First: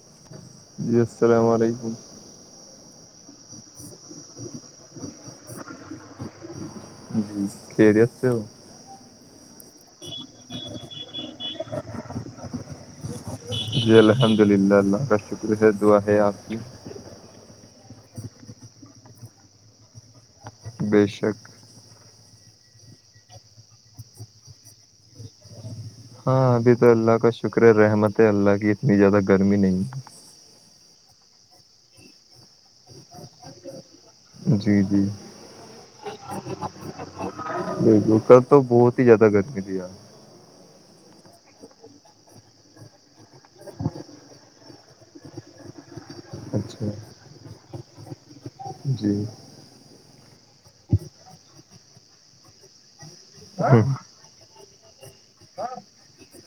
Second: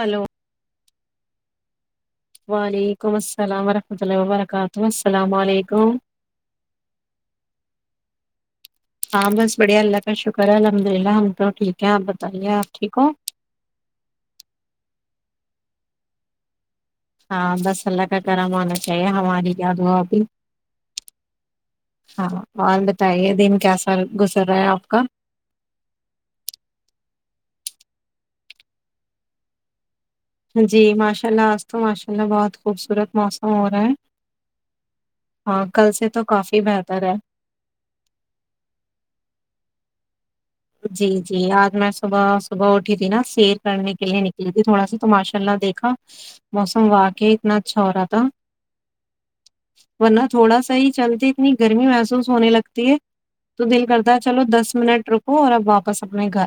Hello جی السلام علیکم [unintelligible] وعلیکم السلام ورحمہ و برکاتہ السلام علیکم ج [unintelligible] ہاں بس بڑھیا اللہ کا شکر ہے الحمد للہ ہم تو ٹھیک ہیں آپ بتائیے آپ ٹھیک ہو دعا ہے اوکی [unintelligible] ہاں بس اللہ کا کرم آنا چاہیے ہماری یاد ہو ابھی بے شک ہاں اورج بتائیے دن کیا سال گزر رہا ہے آپ کا ہاں ابھی تو اللہ کا شکر رحمت ہے اللہ کی اتنی زیادہ گرمی نہیں ہے جی ماشاء اللہ آج تو ماشاء اللہ بہت خوبصورت موسم ہو رہا ہے جی جی ہاں کل سے تو کافی بہتر ہے بالکل کل تو بہت ہی زیادہ گرمی تھی یار جی جی آج میں صبح صبح اٹھی تھی نا سیر کرنے کے لیے نکلی تھی تھوڑا سا تو ماشاء اللہ دیکھا اچھا موسم واقعی اتنا اچھا ہو رہا تھا جی ورنہ تھوڑا سا ہی چلتے اتنی گرمی محسوس ہونے لگتی ہے تو دل کرد چلو دس منٹ ر ہو رہا واپس اپنے گھر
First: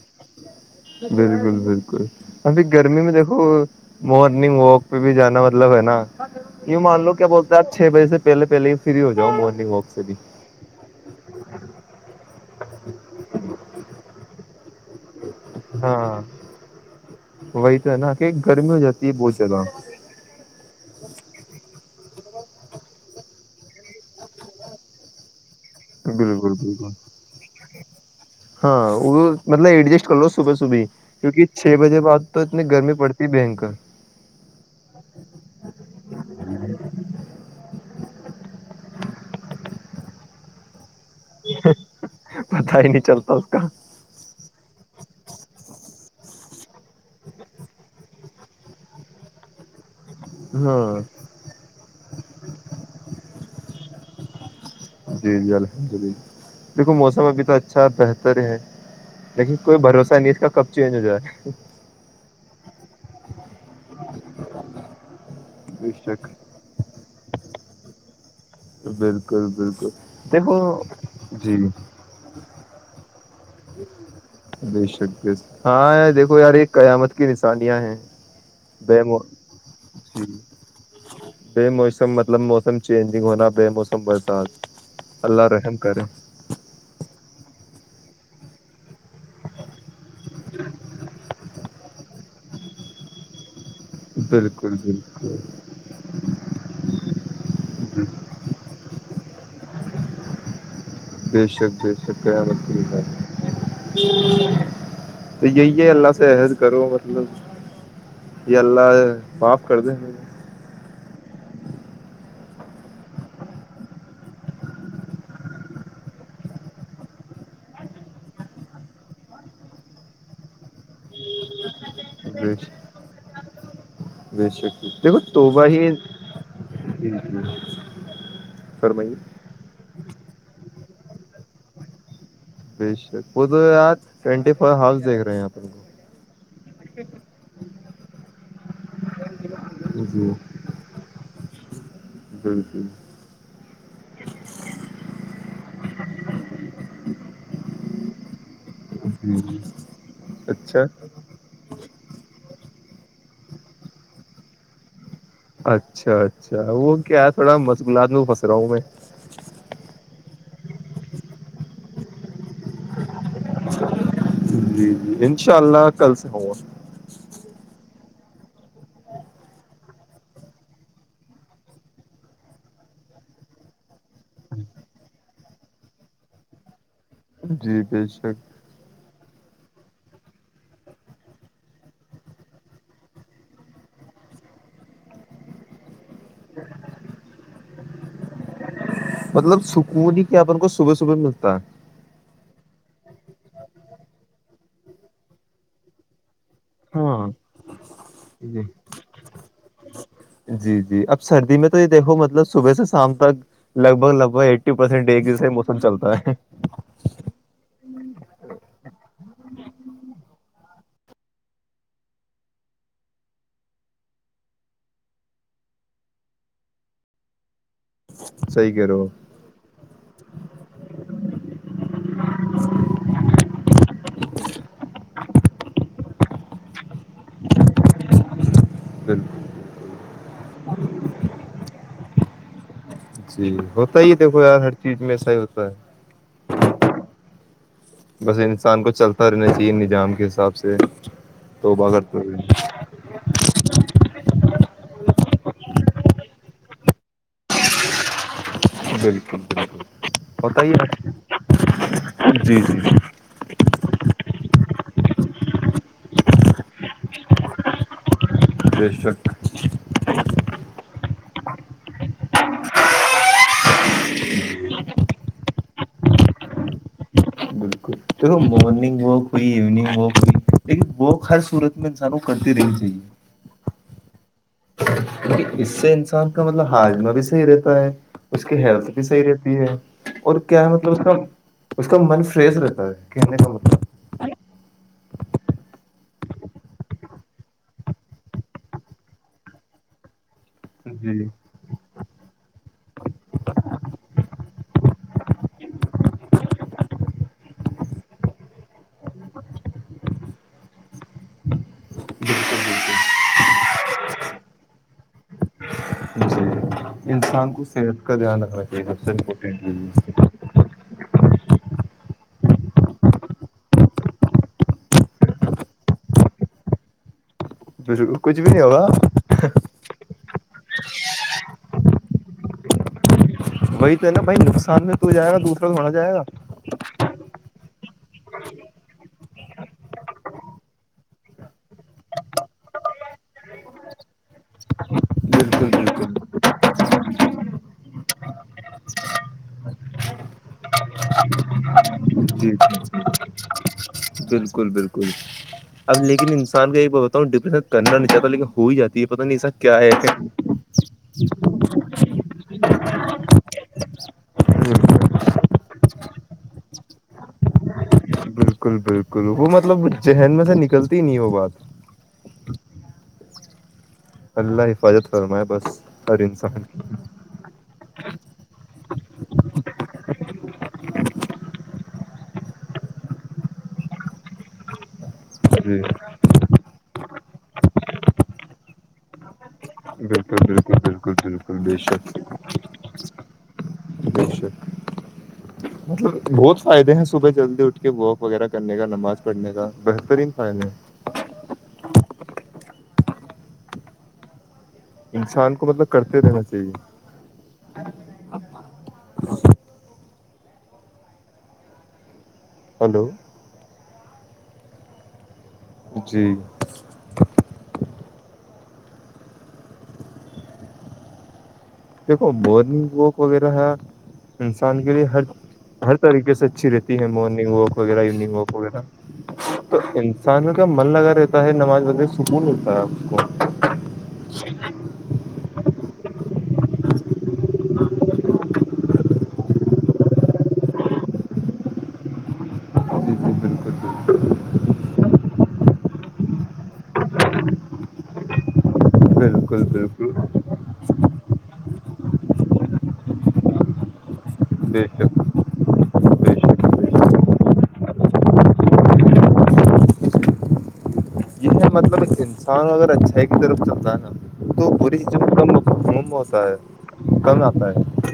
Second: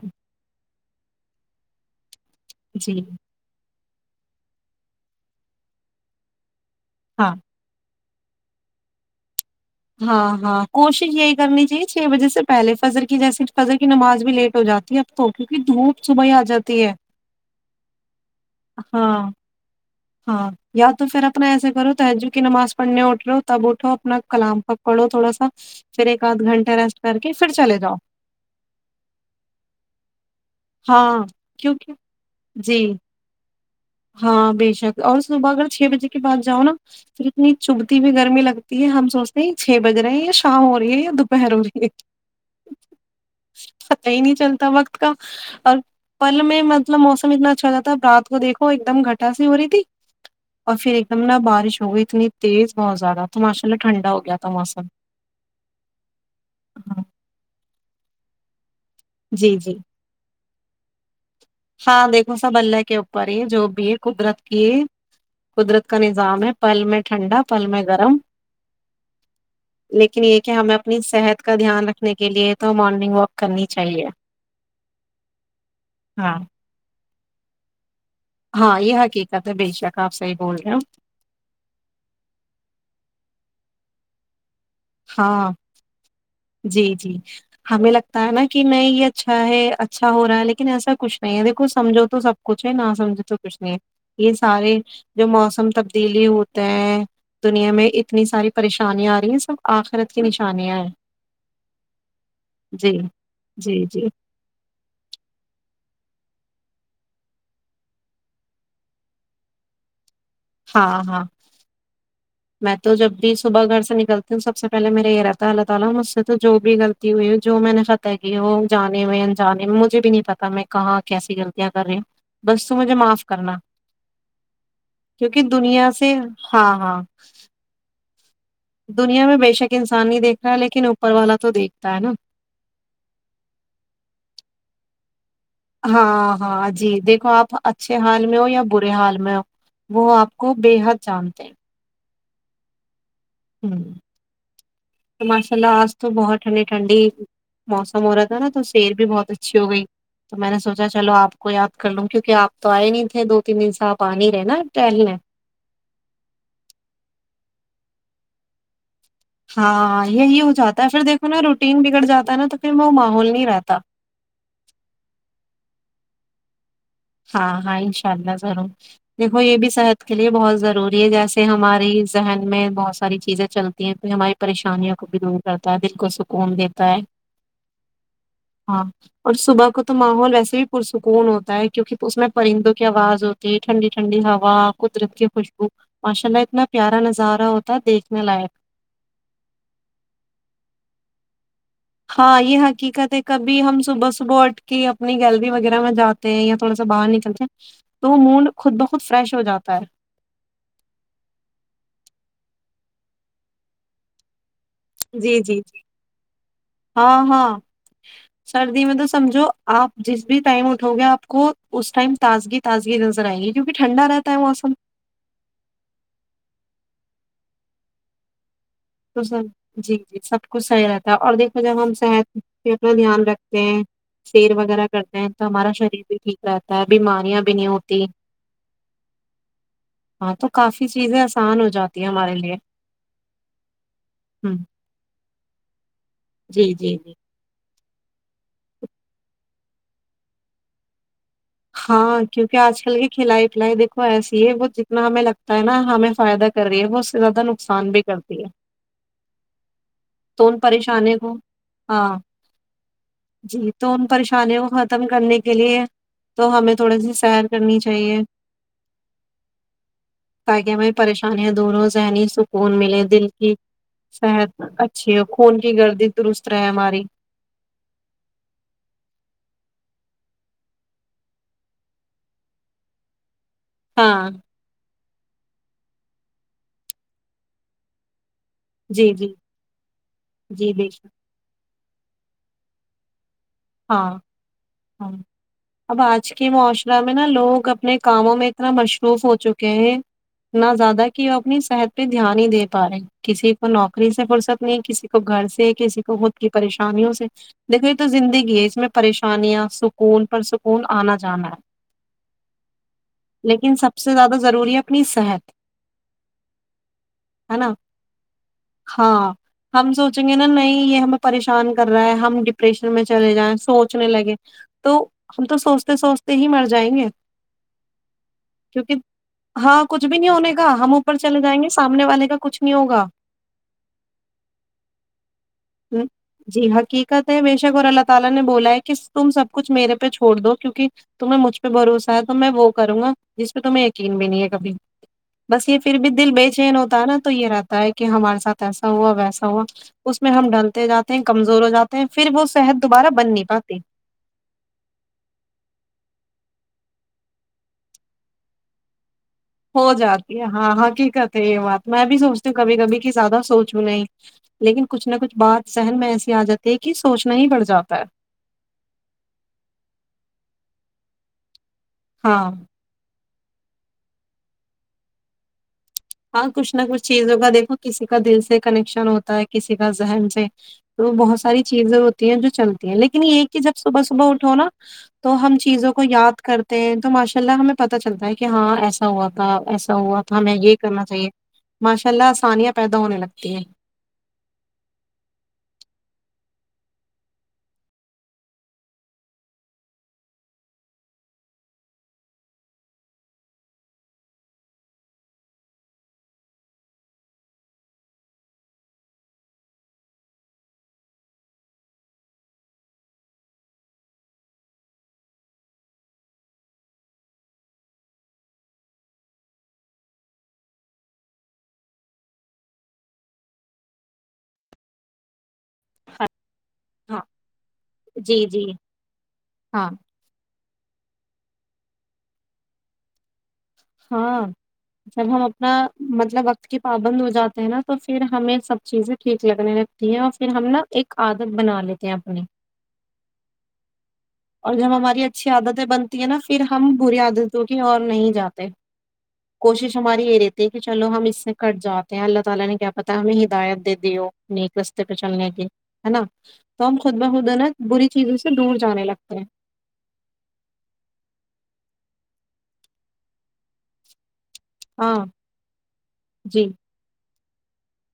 بالکل بالکل ابھی جی گرمی میں دیکھو مارننگ واک بھی جانا مطلب ہے نا یوں مان لو کیا ہاں بولتے آپ چھ بجے سے پہل پہلے فری ہو جاؤ مج ہاں ہاں کوشش یہی کرنی چاہیے چھ بجے سے پہلے فجر کی جیسیے فجر کی نماز بھی لیٹ ہو جاتی ہے اب تو کیونکہ دھوپ ہاں صبح ہی آ جاتی ہے وہی تو ہے نا کہ گرمی ہو جاتی ہے ہاں بہت زیادہ ہاں یا تو پھر اپنا ایسا کرو تج کی نماز پڑھنے اٹھو تب اٹھو اپنا کلام پکڑو تھوڑا سا پھر ایک آدھ گھنٹے ریسٹ کر کے پھر چلے جاؤ ہاں مطلب ایڈجسٹ کرو صبح صبح کیونکہ چھ بجے بعد تو اتنی جی گرمی پڑتی بنکر ہاں بے شک اور اسبگر چھ بجے کے بعد جاؤ نا پھر اتنی چبھتی بھیئی گرمی لگتی ہے ہم سوچتے ہیں چھ بج رہے ہیں یا شام ہو رہی ہے یا دوپہر ہو رہی ہے پتا ہی نہیں چلتا اس کا پتہ ہی نہیں چلتا وقت کا اور پل میں مطلب موسم اتنا اچھا ہو جاتا ہےب رات کو دیکھ وہ ایک دم گھٹاس نہیں ہو رہی تھی اور پھر ایک دم ہاں نا بارش تو وہ اتنی تیز بہت زیادہ تو ماشاء اللہ ٹھنڈا ہو گیا تھا موسم جی جی الحمد دیکھو ہاں موسم ابھیتھ اچھا بہتر ہے [unintelligible] لیکن جی جی کوئی بھروسہ نہیں اس کا کب چینج ہو جائےا ہے ہاں دیکھو سب اللہ کے اوپر یہ جو بھی ہے قدرت کی قدرت بے کا شک نظام ہے پہللمٹ ٹھنڈا پل میں گرم بالکل بالکل لیکن یہ کہ دیکھو ہمیں اپنی صحت کا جی دھیان رکھنے کے لیے تو مارننگ واک کرنی چاہیے بے شک [inaudible] ہاں دیکھو یار یہ قیامت کی نشانیاں ہیں ہاں یہ حقیقت ہے بے شک آپ صحیح بول رہے ہو بے موسم مطلب موسم چینجنگ ہونا بے موسم [unintelligible] اللہ ہاں رحم کرے جی جی ہمیں لگتا ہے نا کہ نہیں یہ اچھا ہے اچھا ہو رہا ہے لیکن ایسا کچھ نہیں ہے دیکھو سمجھو تو سب کچھ ہے نہ سمجھو تو کچھ نہیں ہے یہ بالکل سارے جو بالکل موسم تک تبدیلی ہوتے ہیں دنیا میں اتنی ساری پریشانیاں آ رہی ہیں سب آخرت کی نشانیاں ہیں بے شک بے شک جی جی جی یہی یہ اللہ سے عہد کرو مطلب یہ اللہ معاف کر دے ہاں ہاں میں تو جب بھی صبح گھر سے نکلتی ہوں سب سے پہلے میرے یہ رہتا ہے اللہ تعالی مجھ سے تو جو بھی غلطی ہوئی ہو جو میں نے ختح کی وہ جانے ہوئے انجانے میں مجھے بھی نہیں پتا میں کہاں کیسی غلطیاں کر رہی ہوں بے بس تو شک مجھے معاف کرنا بے شک دیکھو کیونکہ توبہ ہی دنیا [inaudible] سے ہاں ہاں فرمائیے دنیا میں بےشک انسانی دیکھ لیکن اوپر والا تو دیکھتا ہے نا بشک وہ تو ٹوینٹی فور ہاؤس دیکھ رہے ہیں آپ ہاں ہاں جی دیکھو آپ اچھے حال میں ہو یا برے حال میں ہو وہ جی آپ کو بےحد جانتے ہیں جی جی ہ تو ماشاء اللہ آج تو بہت ٹھنڈی ٹھنڈی موسم ہو رہا تھا نا تو سیر بھی بہت جی اچھی ہو گئی تو میں نے اچھا سوچا چلو آپ کو یا کر لوں کیونک آ تو آئے نہیں تھے دو تین دن سے آ نہیں رہے نا ٹہلنے۔۔ اچھا اچھا وہ کیا ہے تھوڑا مشغلات میں پھنس رہا ہوں میں ہاں یہی ہو جاتا ہے پھر دیکھو نا روٹین بگڑ جاتا ہے نا تو پھر میں وہ ماحول نہیں رہتا انشاء اللہ کل سے ہوا ہاں ہاں انشاء اللہ ضرور دیکھو یہ بھی صحت کے لیے بہت ضروری ہے جیسے ہماری ذہن میں بہت ساری چیزیں چلتی ہیں پ ہماری پریشانیوں کو بھی دور کرتا ہے دل کو سکون دیتا ہے جی بے شک [unintelligible] ہاں اور صبح کو تو ماحول ویسے بھی پرسکون ہوتا ہے کیونکہ اس میں پرندوں کی آواز ہوتی ہے ٹھنڈی ٹھنڈی ہوا قدرت کی خوشبو ماشاء اللہ اتنا پیارا نظارہ ہوتا دیکھنے لائق مطلب سکون ہی کیا اپن کو صبح صبح ملتا ہے ہاں یہ حقیقت ہے کبھی ہم صبح صبح اٹھ کے اپنی گیلری وغیرہ میں جاتے ہیں یا تھوڑا سا ہے باہر ہاں نکلتے ہیں تو موڈ جی خود بخود فریش ہو جاتا ہے جی جی اب سردی میں تو یہ دیکھو مطلب صبح سے شام تک لگ بھگ لگ بھگ ای ف پرسینٹ ایک جی جیسا جی جی موسم چلتا ہے ہاں ہاں سردی میں تو سمجھو آپ جس بھی ٹائم اٹھو گے آپ کو اس ٹائم تازگی تازگی نظر آئیں گی کیونکہ ٹھنڈا رہتا ہے موسم صحیح کہہ رہے ہو تو س جی جی سب کچ صحیح رہتا ہے اور دیکھو جب ہم صحت پہ اپنا دھیان رکھتے ہیں سیر وغیرہ کرتے ہیں تو ہمارا شریر بھی ٹھیک رہتا ہے بیماریاں بھی نہیں ہوتی بالکل ہاں تو کافی چیزیں آسان ہو جاتی ہیں ہمارے لیے جی ہوتا ہی دیکھو ہ یار ہر چیز میں ایسا ہی ہوتا ہے جی جی جی بس انسان کو چلتا رہنا چاہیے ن جام کے حساب سے توبہ ہاں کرتے کیونکہ ہوئے آج کل کی کھلائی پلائی دیکھو ایسے وہ جتنا ہمیں لگتا ہے نا ہمیں فائدہ کر رہی ہے وہ اس سے زیادہ نقصان بھی کرتی ہے بالکل بالکل [unintelligible] تو ان ہوتا ہی ہے پریشانی کو ہاں جی جی جی تو ان پریشانیوں کو ختم کرنے کے لیے تو ہمیں تھوڑے سی سیر کرنی چاہیے ٹشٹ [unintelligible] تاکہ ہمیں پریشانیاں دونوں ذہنی سکون ملے دل کی صحت ا اچ اور خون کی گردی درست رہے ہماری دیکو مارننگ واک ہوئی ایوننگ واک ہوئی لیکن واک ہر صورت میں انسان کو کرتی رہنی چاہیے ہاں کیکہ اس سے انسان کا مطلب ہاجمہ بھی صحیح رہتا ہے اس کی ہیلتھ بھی جی صحیح جی رہتی ہے اور کیا جی ہے بے مطلب اس شک کا اس کا من فریش رہتا ہے کہنے کا من ہاں ہاں اب آج کے معاشرہ میں نا لوگ اپنے کاموں میں اتنا مصروف ہو چکے ہیں نہ زیادہ جی کہ وہ اپنی صحت دھیان ہی د پا رہے کسی کو نوکری سے فرصت نہیں کسی کو گھر سے کسی کو خود کی پریشانیوں سے دیکھو یہ تو زندگی اس میں پریشانیاں سکون پرسکون آنا جانا ہے بالکل لیکن سب سے زیادہ ضروری ہے اپنی صحت بالکل جی انسان ہے کو نا صحت کا دھیان رکھنا چاہیے سب سے ہاں امپورٹینٹ شان کر رہا ہے ہم ڈپریشن میں چلے جائیں سوچنے لگے تو ہم تو سوچتے سوچتے ہی مر جائیں گے ب کچھ بھی نہیں ہوگا کیونکہ ہاں کچھ بھی نہیں ہونے کا ہم اوپر چلے جائیں گے سامنے والے کا کھ نہیں ہوگا وہی تو ہے نا بھائی نقصان میں تو جائے گا دوسرا تووڑا جائے گا بیشگور الا تعالی نے بولا ہے کہ تم سب کچھ میرے پہ چھوڑ دو کیوںک تمہیں مجھ پہ بھروسہ ہے تو میں وہ کروں گا جس پہ تمہیں یقین بھی نہیں ہے کبھی بس بالکل یہ پھر بھی بالکل دل بے چین ہوتا ہے نا تو یہ رہتا ہے کہ ہمارے ساتھ ایسا ہوا ویسا ہوا اس میں ہم ڈھلتے جاتے ہیں کمزور ہو جاتے پھر وہ جی جی شہد [unintelligible] بالکل بالکل اب ل انسان کا یہ بتا ہوں ڈپرین کرنا نہیں چاہتا لیکن ہو ہی جاتی ہے پت نہیں سک کیا ہے ہو جاتی ہے ہاں کہ [unintelligible] حقیقت میں بھی سوچتی ہوں کبھی کبھی کہ زیادہ سوچ ہوں نہیں لیکن ہے کچھ نہ کچھ بات سہن میں ایسی ا جاتی ہے کہ سوچنا ہی پڑ جاتا بالکل بالکل وہ مطلب ذہن میں سے نکلتی نہیں وہ بات ہاں اللہ حفاظت فرمائے بس ہر ہاں انسان کچھ کی۔ نہ کچھ چیزوں کا دیکھو کسی کا دل سے کنکشن ہوتا ہے کسی کا تو بہت ساری چیزیں ہوتی ہیں جو چلتی ہیں لیکن یہ کہ جب صبح صبح اٹھو نا تو ہم جی چیزوں کو یاد کرتے ہیں تو ماشاء اللہ ہمیں پتا چلتا ہے کہ ہاں ایسا ہوا تھا ایسا ہوا تھا بالکل میں بالکل یہ بالکل چاہیے بالکل بے شک ماشاء اللہ آسانیاں [inaudible] پیدا ہونے لگتی ہیں بے شک بہت فائدے ہیں صبح جلدی اٹھ کے واک وغیرہ کرنے کا نماز پڑھنے کا بہترین فائدے ہیں انسان کو مطلب کرتے رہنا چاہیے ہلو جی دیکھو بورنگ وک وغیرہ ہے انسان کے لیے ہر ہر طریقے سے اچھی رہتی ہے ہاں مارننگ واک وغیرہ ایوننگ جی واک جی وغیرہ تو ہاں انسان کا من لگا رہتا ہے نماز وغیرہ سکون ہوتا ہے اس کو ہاں جب ہم اپنا مطلب وقت کے پابند ہو جاتے ہیں نا تو پھر ہمیں سب چیزیں ٹھیک لگنے لگتی ہیں اور پھر ہم نا ایک عادت بنا لیتے ہیں اپنی جی جی بالکل بالکل اور جب ہماری اچھی عادتیں بنتی ہیں نا پھر ہم بری عادتوں کی اور نہیں جاتے بالکل کوشش ہماری بالکل یہ رہتی ہے کہ بے شک بے شک بے شک جی یہ ہے مطلب انسان اگر اچھا ہے ایک طرف چلتا ہے نا تو پ ہاں کموم ہوتا ہے کم بائے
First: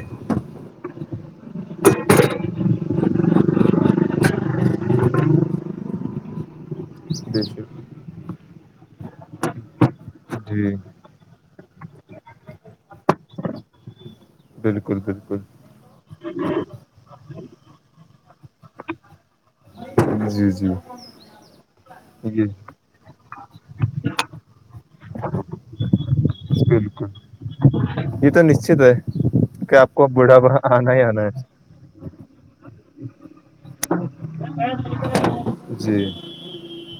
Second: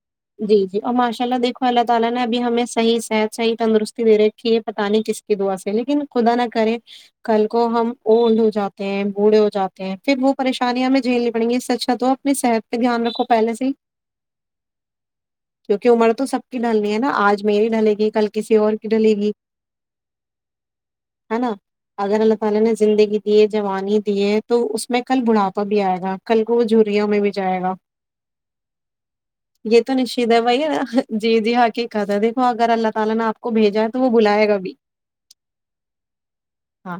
ماشاءاللہ اللہ تعالی نے ابھی ہمیں صحیح تندرستی دے رکھی ہے بتانے کی دعا سے لیکن خدا نہ کرے بے کل شک کوڑے ہو جاتے ہیں پھر وہ جی پریشانیاں میں جھیلنی پڑیں گی سچ کا تو اپنے شہر سے جہاں اپ کو پہلے سے بالکل بالکل کیونکہ ہمارا تو سب کی ہے نا اج میری ڈلے گی کل کسی اور ڈلے گی جی جی ہی نا اگر اللہ یہ تعالی نے زندگی دیے جوانی دیے تو اس میں کل بڑھاپہ بھی ایا تھا کل کو جھریوں بالکل میں بھی جائے گا یہ تو نشچت ہے کہ آپ کو بڑھاپا آنا ہی آنا ہے جی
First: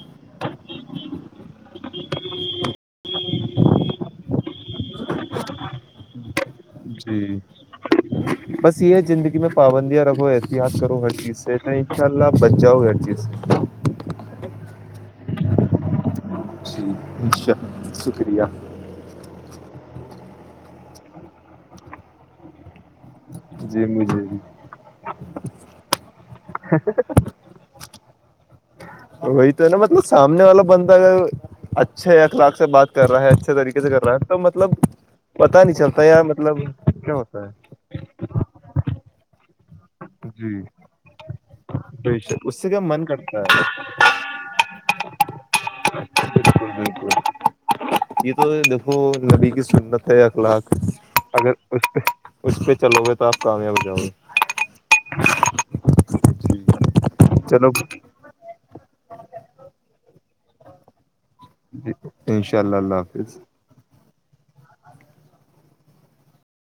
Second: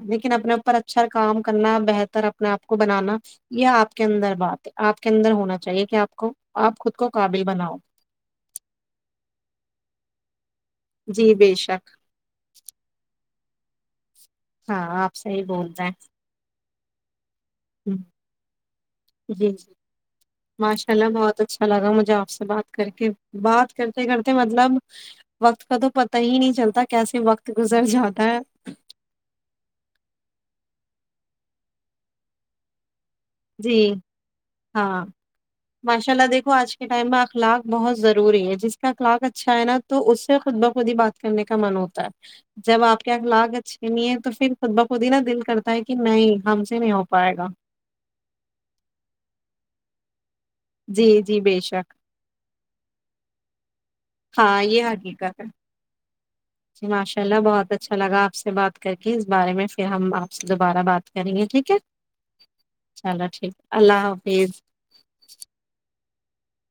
لیکن اپنے اوپر اچھا کام کرنا ہے اپنے آپ کو بنانا یہ آپ کے اندر بات ہے آپ کے اندر ہونا چاہیے کہ آپ کو آپ خود کو ج قابل بناؤ بس یہ ہے زندگی میں پابندیاں ر ہو د کرو ہر جی چیز سے بے ان شک شاء اللہ بچ جؤ ہر چیز سے ہاں آپ سےحی بولتے ہیں جی ا شاء ہم، شکریہ جی جی ماشاء اللہ بہت اچھا لگا مجھے آپ سے بات کر کے بات جی کرتے مجھے کرتے بھی مطلب وقت کا تو پتا ہی نہیں چلتا کیسے وقت گزر جاتا ہے وہی تو ہے نا مطلب سامنے والا بندہ اگر اچھے اخلاق سے بات کر رہا ہے اچھے طریقے سے جی کر رہا ہے تو مطلب ہاں پتا نہیں چلتا ماشاء یار اللہ دیکھو مطلب آج کے ٹائم کیا میں ہوتا اخلاق ہے بہت ضروری ہے جس کا اخلاق اچھا چائنا تو اس سے خود جی بہخودی بات کرنے کا من ہوتا بے ہے شک اس سے کیا جب آپ من کے کرتا اخلاق ہے اچھے نہیں ہے تو پھر خط بخودی نا دل کر ہے کہ نہیں ہم بالکل سے نہیں ہو بالکل پائے گا یہ تو دیکو لبی کی سنت ہے ک لاکھ جی جی اگر بے اس شک پہ اس پہ چلو گے تو آپ کامیاب جاؤ ہاں یہ حقیقہ ہے گے جی ماشاء اللہ چلو بہت اچھا لگا آپ سے بات کر کے اس بارے میں پھر ہم آپ سے دوبارہ بات کریں گے ٹھیک ہے ان شاء اللہ اللہ چلو حافظ ٹھیک اللہ حافظ جی